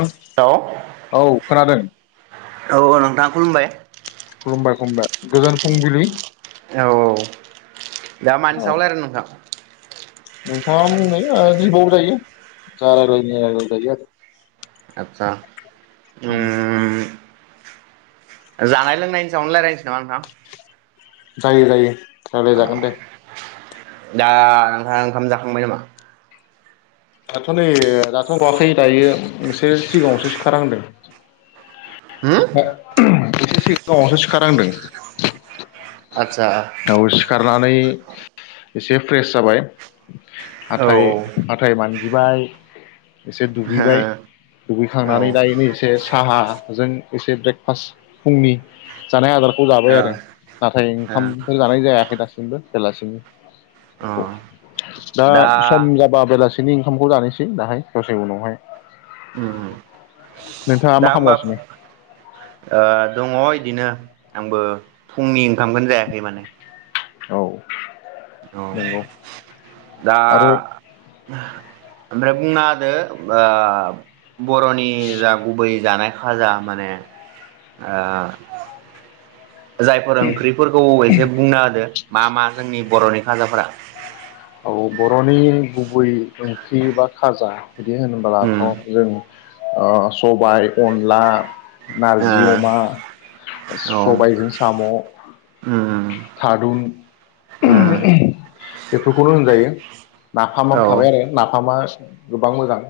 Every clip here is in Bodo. आं औ खोनादों। औ नोंथां खुलुमबाय। खुलुमबाय खुलुमबाय। गोजोन फुंंबिलि। औ औ दा मानि सायाव रायलायनो नोंथां? नोंथाङा बुंदो ओ जिबौ जायो जार ओरैनो आगोल जायो आरो आदचा उम जानाय लोंनायनि सायावनो लायराय नामा नोंथां? जायो जायो। रायलाय जागोन दे अ दा नोंहाओंखाम जाखांबाय नामा दाथ' नै जाथ' बवाखै दायो एसे सिगाङावसो सोखा नांदों होम ओ एसे सिगाङावावसो सिखा दांदों आदसा दाउ सिखारनानै एसे फ्रेस जाबाय औ हाथाय मानजिबाय एसे दुगैबाय औ ओ दुगैखांनानै दायो एनै एसे साहाजों एसे ब्रेकफास्ट फुंनि जानाय आदारखौ जाबाय आरो ओ नाथाय अ ओंखामफोर जानाय जायाखै दासिमबो बेलासिनि बे दा सम जाबा बेलासि बिसोरनि ओंखामखौ जानोसै दाहाय दसे उनावहाय उम नोंथाङा दा मा होमबा खालामगासिनो ओ दङ बिनो आंबो फुंनि ओंखामखौनो जायाखै माने औ औ नंगौ दा आरो [unintelligible] बुंना होदो आ बर'नि जा गुबै जानाय भाजा माने जायफोर ओंख्रिफोरखौ एसे बुंना होदो मा मा जोंनि बर'नि फाजाफ्रा औ बर'नि गुबै ओंख्रि बा खाजा बिदि होनब्लाथ' उम जों अ सबाइ अनला ओ औ नारजि अमा सबायजों साम' उम थारुन उम बेफोरखौनो होनजायो। औ नाफामाव औ थाबाय आरो नाफ आमास गोबां मोजां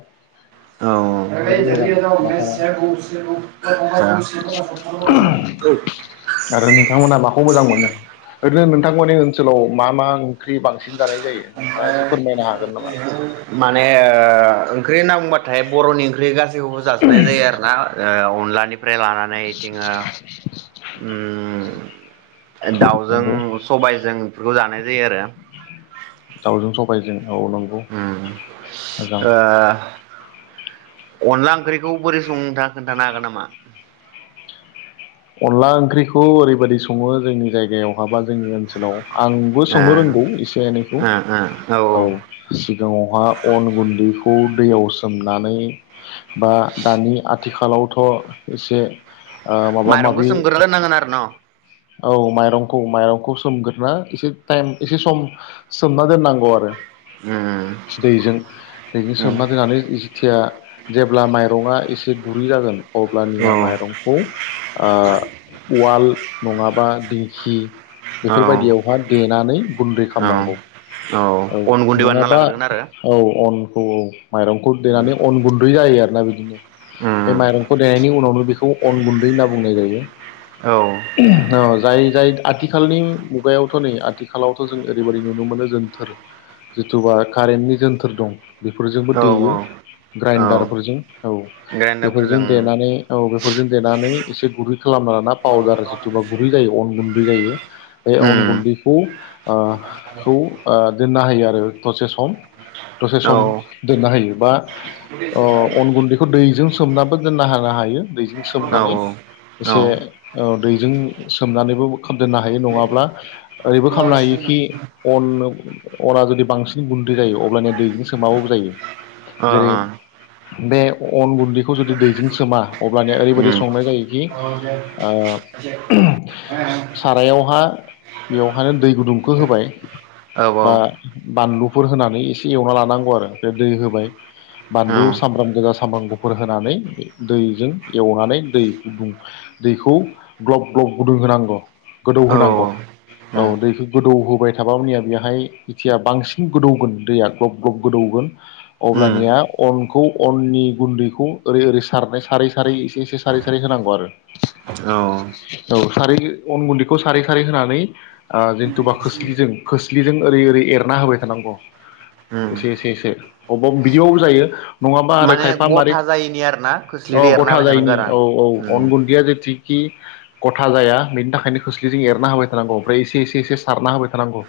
जोबोद मोजां नाफामा [unintelligible] खौ मोजां मोनो। ओरैनो नोंथांमोनि ओनसोलाव मा मा ओंख्रि बांसिन जानाय जायो? नोंथाङा एसे फोरमायनो हागोन नामा ओमफ्राय माने ओ ख्रै होनना बुंबाथाय बर'नि ओख्रि गास खौबो जाजोबनाय जायो आरोना ओ अनला फ्राय लानानै इथिं ओ उम दाउजों नंगौ सबाइजों बेफोरखौ जानाय जायो आरो दाउजों सबायजों औ नंगौ उम मोजां ओ अनला ओंख्रिखौ बोरै संङो नोंथाङा खोनथानो हागोन नामा? अनला ओंख्रिखौ ओरैबायदि सङो जोंनि जायगायावहा बा जोंनि ओनसोलाव आंबो ओ संनो रोंगौ इसे एनैखौ ओ औ सिगाङावहा अन गुन्दैखौ दैयाव सोमनानै बा दानि आद थिखालावथ' इसे माबा माइरंखौ माबि सोमग्रोना दोननांगोन आरो न' औ माइरंखौ माइरं खौ सोमग्रोना एसे टाइम एसे सम सोमना दोननांगौ आरो उम दैजों दैजों उम औ सोमना दोनानै जिथिया जेब्ला माइरङा इसे गुरै जागोन। औ अब्लानिया माइरंखौ ओ उवाल नङाबा दिंखि औ बेफोरबायदियावहा देनानै गुन्दै औ खामनांगौ औ अन गुन्दै बानायना नङाबा लाग्रोगोन आरो औ अन औ औ माइरंखौ उम देनानै अन गुन्दै जायो आरो दा बिदिनो बे उम माइरंखौ देनायनि उनावनो बेख खौ अन गुन्दै होना बुंनाय जायो। औ औ जाय जाय आथिखालनि मुगायावथ' नै आथिखालावथ' जों ओरैबायदि नुनो मोनो जोनथोर जिथुबा कारेन्टनि जोनथोर दं। बेफोरजोंबो औ देयो औ ग्राइन्डारफोरजों औ ग्राइन्डारफोरजों बेफोरजों देनानै औ बेफोरजों देनानै एसे गुरै खालामना लाना पावदार जिथुबा गुरै जायो अन गुन्द [unintelligible] जायो। बे अन उम गुन्दखौ ओ खौ ओ दोननो हायो आरो दसे सम। दसे औ सम दोननो हायो बा अ अन गुन्दैखौ दैजों सोमनाबो दोननो हानो हायो दैजों। औ सोमनानै औ एसे औ दैजों सोमनानैबो दोननो हायो नङाब्ला ओरैबो अ खालामनो हायोखि अन अना जुदि बांसिन गुन्दै जायो अबब्लानिया दैजों सोमाबाबो जायो जेरै बे अन गुन्दैखौ जुदि दैजों सोमा अब्लानिया ओरैबायदि उम संनाय जायो। ओ सारायावहा बेवहानो दै गुदुंखौ होबाय औ बा बानलुफोर होनानै एसे एवना लानांगौ आरो बे दै होबाय बानलु औ सामब्राम गोजा सामब्राम गुफुर होनानै दैजों एवनानै दै गुदुं दैखौ ग्लब ग्लब गुदुं होनांगौ गोदौ औ होनांगौ औ दैखौ गोदौ होबाय थाबायनिया बेहाय जेथिया बांसिन गोदौगोन दैया ग्लब ग्लब गोदौगोन उम अब्लानिया अनखौ अननि गुन्दैखौ ओरै ओरै सारनाय सारै सारै एसे एसे सारै सारै होनांगौ आरो औ औ सारै अन गुन्दैखौ सारै खारै होनानै जेनथुबा खोस्लिजों खोस्लिजों ओरै ओरै एरना होबाय थानांगौ। उम एसे एसे एसे। अबब बिदिबाबो जायो। नङाबा आरो माने खायफा मारै गथा जायैनि आरोना अ खोस्लिदो एरना गथा होबाय थानांगो जायैनि आरो। औ औ उम अन गुन्दिया जेथि खि गथा जाया बेनि थाखायनो खोस्लिजों एरना होबाय थानांगौ ओमफ्राय एसे एसे एसे सारना होबाय थानांगौ।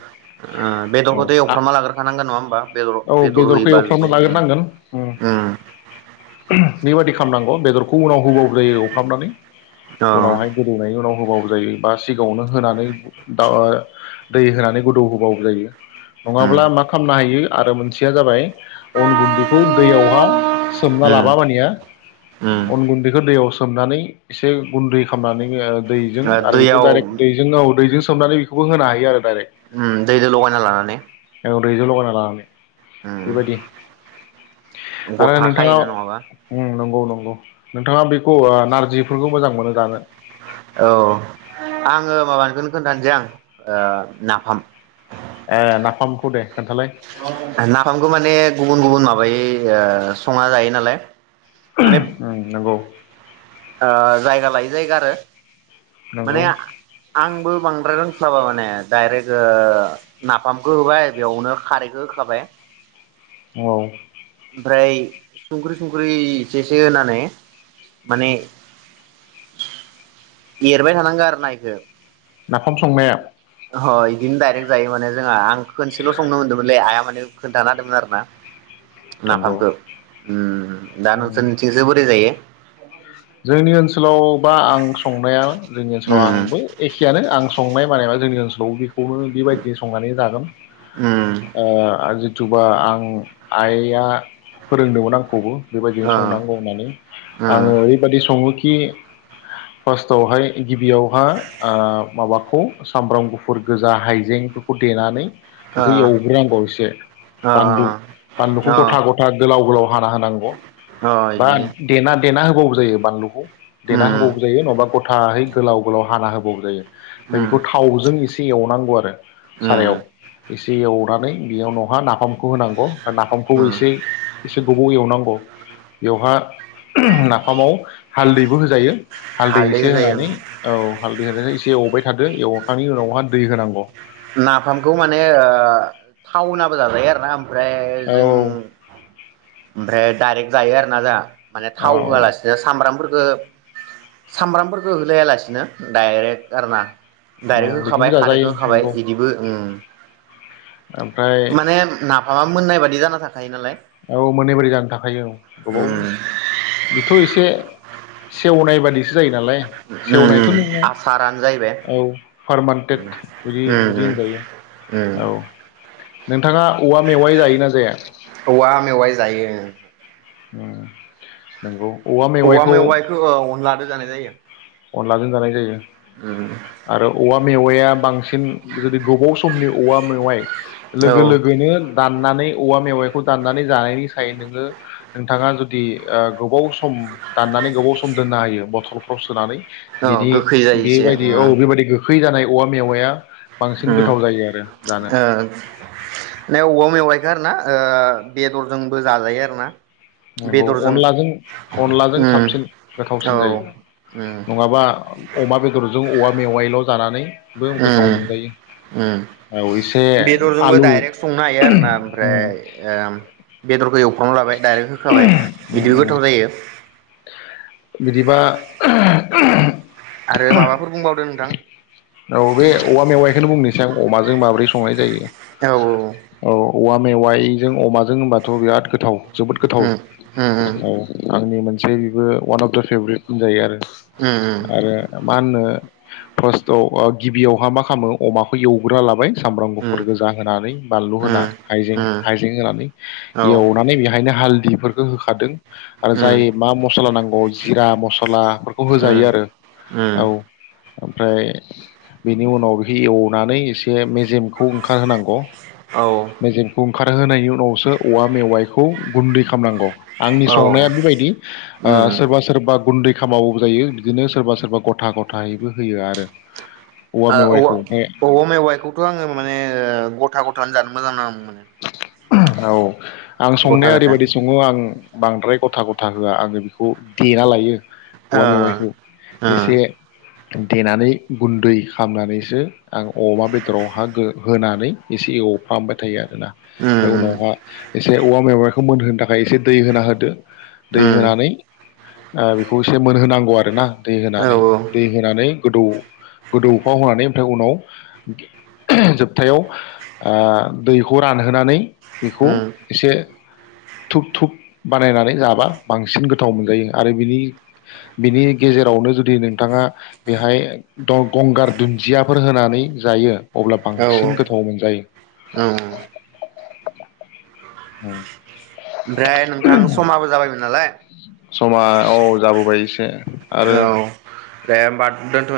ओ बेदरखौथ' औ एवफ्र्रामा लाग्रखानांगोन नङा होमबा बेदर औ बेदर बेदरखौ होयोबा एवफ्रामना जुदि लाग्रोनांगोन उम ङ। बेबादि खालामनांगौ बेदरखौ उनाव होबाव नांगौ जायो एवफ्रामनानै औ उनावहाय गोदौनायनि उनाव होबाबो जायो बा सिगाङावनो होनानै दा दै होनानै गोदौहोबाबो जायो उम नङाब्ला मा खालामनो हायो आरो मोनसेया जाबाय गुन्दैखौ दैयावहा सोमना उम लाबा मानिया उम अन गुन्दै खो दैयाव सोमनानै एसे गुन्दै खालामनानै ओ दैजों आरो बेखौ दैयाव डाइरेक्ट दैजों [unintelligible] दैजों सोमनानै बेखौबो होनो हायो आरो डाइरेक्ट। होम दै लगायना लानानै औ दैजों लगायना लानानै उम बेबायदि। आरो गथा नोंथाङा खायोना नङाबा उम नंगौ नंगौ। [unintelligible] नोंथाङा बेखौ ओ नारजिफोरखौ मोजां मोनो जानो? औ आङो माबानायखौनो खोन्थानोसै आं ओ नाफाम। ओ नाफामखौ दे। खोन्थालाय नाफामखौ माने गुबुन गुबुन माबायै ओ संना जायो नालाय। माने नंगौ। ओ जायगा लायोै जायगा आरो माने नंगौ आंबो बांद्राय रोंस्लाबा माने डायरेक्ट ओ नाफामखौ होबाय बेयावनो खारैखौ होखाबाय। औ ओमफ्राय संख्रि संख्रि एसे एसे होनानै माने एरबाय थानांगौ आरो ना इखौ। नाफाम संनाया अ इदिनो दडाइरेक्ट जायो माने जोंहा आं खनसेल' संनो मोन्दोंमोनलै आइया माने खोन्थानो हादोंमोन आरो ना। नंगौ नाफामखौ उम दा उम नोंसोरनिथिंजों बोरै जायो? [inaudible] जोंनि ओनसोलाव बा आं संनाया जोंनि ओनसोलाव उम आंबो एखेयानो आं संनाय माने मा जोंनि ओनसोलाव बे खौनो बेबायदि संनानै जागोन उम ओ‌ आजि तुबा आं आइआ फोरोंदोंमोन आंखौबो। बेबायदिनो ओ संनांगौ होननानै ओ आंङो संङोखि फास्टआवहाय गिबियावहा ओ माबाखौ सामब्राम गुफुर गोजा हाइजेंफोरखौ देनानै बेखौ एवग्रोनांगौसो एसे ओ बानलु बानलुखौ ओ गथा गथा गोलाव गोलाव हाना होनांगौ ओ अ बा इदिनो देना देना होबाबो बानलुखौ देना उम होबाबो जायो नङाबा ग गथाहै गोलाव गोलाव हाना होबाबो जायो। फाय उम बेखौ थावजों एसे एसे एवनांगौ आरो उम सारायाव। इसे एवनानै बेयाव नहा नाफाम खौ होनांगौ बा नाफामखौ उम एसे एसे गोबाव एवनांगौ। बेवहा उम नाफामाव हालदैबो होजायो हालदै इसे होजायो होनानै ओं औ हालदै होनानै इसे एवबाय थादो एवनायनि उनावहा दै होनांगौ। थाव होनाबो जाजायो आरोना? ओमफ्राय औ जों ओमफ्राय दारेक्ट जायो आरोना जाहा। माने औ थाव होआलासिनो सामब्रामफोर खो सामब्रामफोरखो होलाया लासिनो दायरेक्ट आरोना। दायरेक्ट बिदिबो होखाबाय खारैखो जाजायो होखाबाय नंगौ बो उम। ओमफ्राय माबा मोननाय बादि जाना था औ मोननाय बायदि जाना थाखायो औ गोबाव उम बिथ' इसे सेवनाय बादिसो जायो नालाय उम सेवनायथ' नङा उम आसारानो जाहैबाय औ उम फारमानटेट बिदि बिदि उम होनजायो। औ उम नोंथाङा औवा मेवाइ जायोना जाया? औवा मेवाइ जायो। उम नोंगौ। औवा मेवाइखौ अनलादो जानाय जायो। अनलाजों जानाय जायो। [inaudible] आरो औवा मेवाइया बांसिन जुदि गोबाव समनि औवा मेवाइ औ लोगो लोगोनो दाननानै औवा मेवाइखौ दाननानै जानायनि सायाव नोङो नोंथाङा जुदि ओ गोबाव सम दाननानै गोबाव सम दोननो हायो बथलफ्राव सोनानै औ बिदि गोखै जायो एसे। बेबायदि औ उम बेबायदि गो खै जानाय औवा मेवाइया उम ओ [unintelligible] औवा‌ मेवाइ आरोना बेदरजोंबो जाजायो आरोना। नोंगौ अनलाजों अनलाजों उम साबसिन औ गोथावसिन जायो। उम नङाबा अमा बेदरजों औवा मेवाइल' जानानै उम उम औ एसे उम बेदरजोंबो आलु दाइरेक्ट संनो हायो आरोना उम ओमफ्राय ओम बेदरखौ एव खांना लाबाय दाइरेक्ट होखाबाय उम बिदिबो उम गोथाव जायो। बिदिबा [inaudible] आरो माबाफोर बुंबावदो नोंथां। औ बे औवा मेवाइखौनो बुंनि अमाजों माब्रै संनाय जायो। औ औ। औवा मेवाइजों अमाजों होनबाथ' बिराद गोथाव जोबोद गोथाव उम उम औ आंनि बेबो अवान अफ दा फेभरेट होनजायो आरो उम आरो मा होननो [unintelligible] औ ओ गिबियावहा मा खालामो अमाखौ एवग्रोना लाबाय - सामब्राम उम गुफुर गोजा होनानै बानलु होना उम हाइजें हाइजें होनानै औ एवनानै बेहायनो हालददि फोरखो होखादों आरो उम जाय मा मस्ला नांगौ जिरा मसलाफोरखौ होजायो आरो औ उम उम ओमफ्राय बेनि उनाव बेखौ एवनानै एसे से मेजेमखौ ओंखार होनांगौ औ मेजेमखौ खार होनायनि उनावसो औवा मेवाइखौ गुन्दै खालामनांगौ आंनि औ संनाया बेबायदि ओ सोरबा सोरबा गुन्दै मोबाइल जायो बिदिनो सोरबा सोरबा गथा गथायैबो होयो आरो औवा ओ औ मेवाइखौ ओमफ्राय औया मेवाइखौथ' आङो माने गथा गथ ओंखाम जानो मोजां नाङामोन माने। औ आं गथा संनाया गथा ओरैबायदि सङो आं बांद्राय गथा गथा होआ आङो बेखौ देना लायो। औवामेवाइखौ ओ ओ एसे देनानै गुन्दै खालामनानैसो आं अमा बेदराव होनानै एसे एवफामबाय थायो आरो। औ उम उनावहा एसे औवा मेवाइखौ मोनहोनो थाखाय एसे दै होना होदो। दै उम उम होनानै ओं बेखौ एसे मोनहोनांगौ आरोना। दै औ होनानै दै होनानै गोदौ गोदौफाव होनानै ओमफ्राय उनाव जोबथायाव दै खौ रानहोनानै बेखौ उम एसे धुप धुप बानायनानै जाबा बांसिन गोथाव मोनजायो आरो बिनि बिनि गेजेरावनो जुदि नोंथाङा बेहाय गंगार दुन्दियाफोर होनानै जायो अब्ला औ बांसिन औ गोथाव मोनजायो। औ उम ओमफ्राय नोंथां समाबो जाबायमोन नालाय। समा औ जाबोबाय एसे। आरो औ देनबा। दोनथ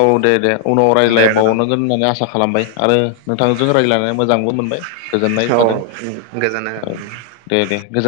औ दे दे उनाव दे रायज्लायबावनांगोन गोजोन्थों। होननानै आसा खालामबाय आरो नोंथांजों रायज्लायनानै मोजांबो मोनबाय। गोजोननाय औ ओ थादों गोजोनो औ ओ। दे दे गोजोन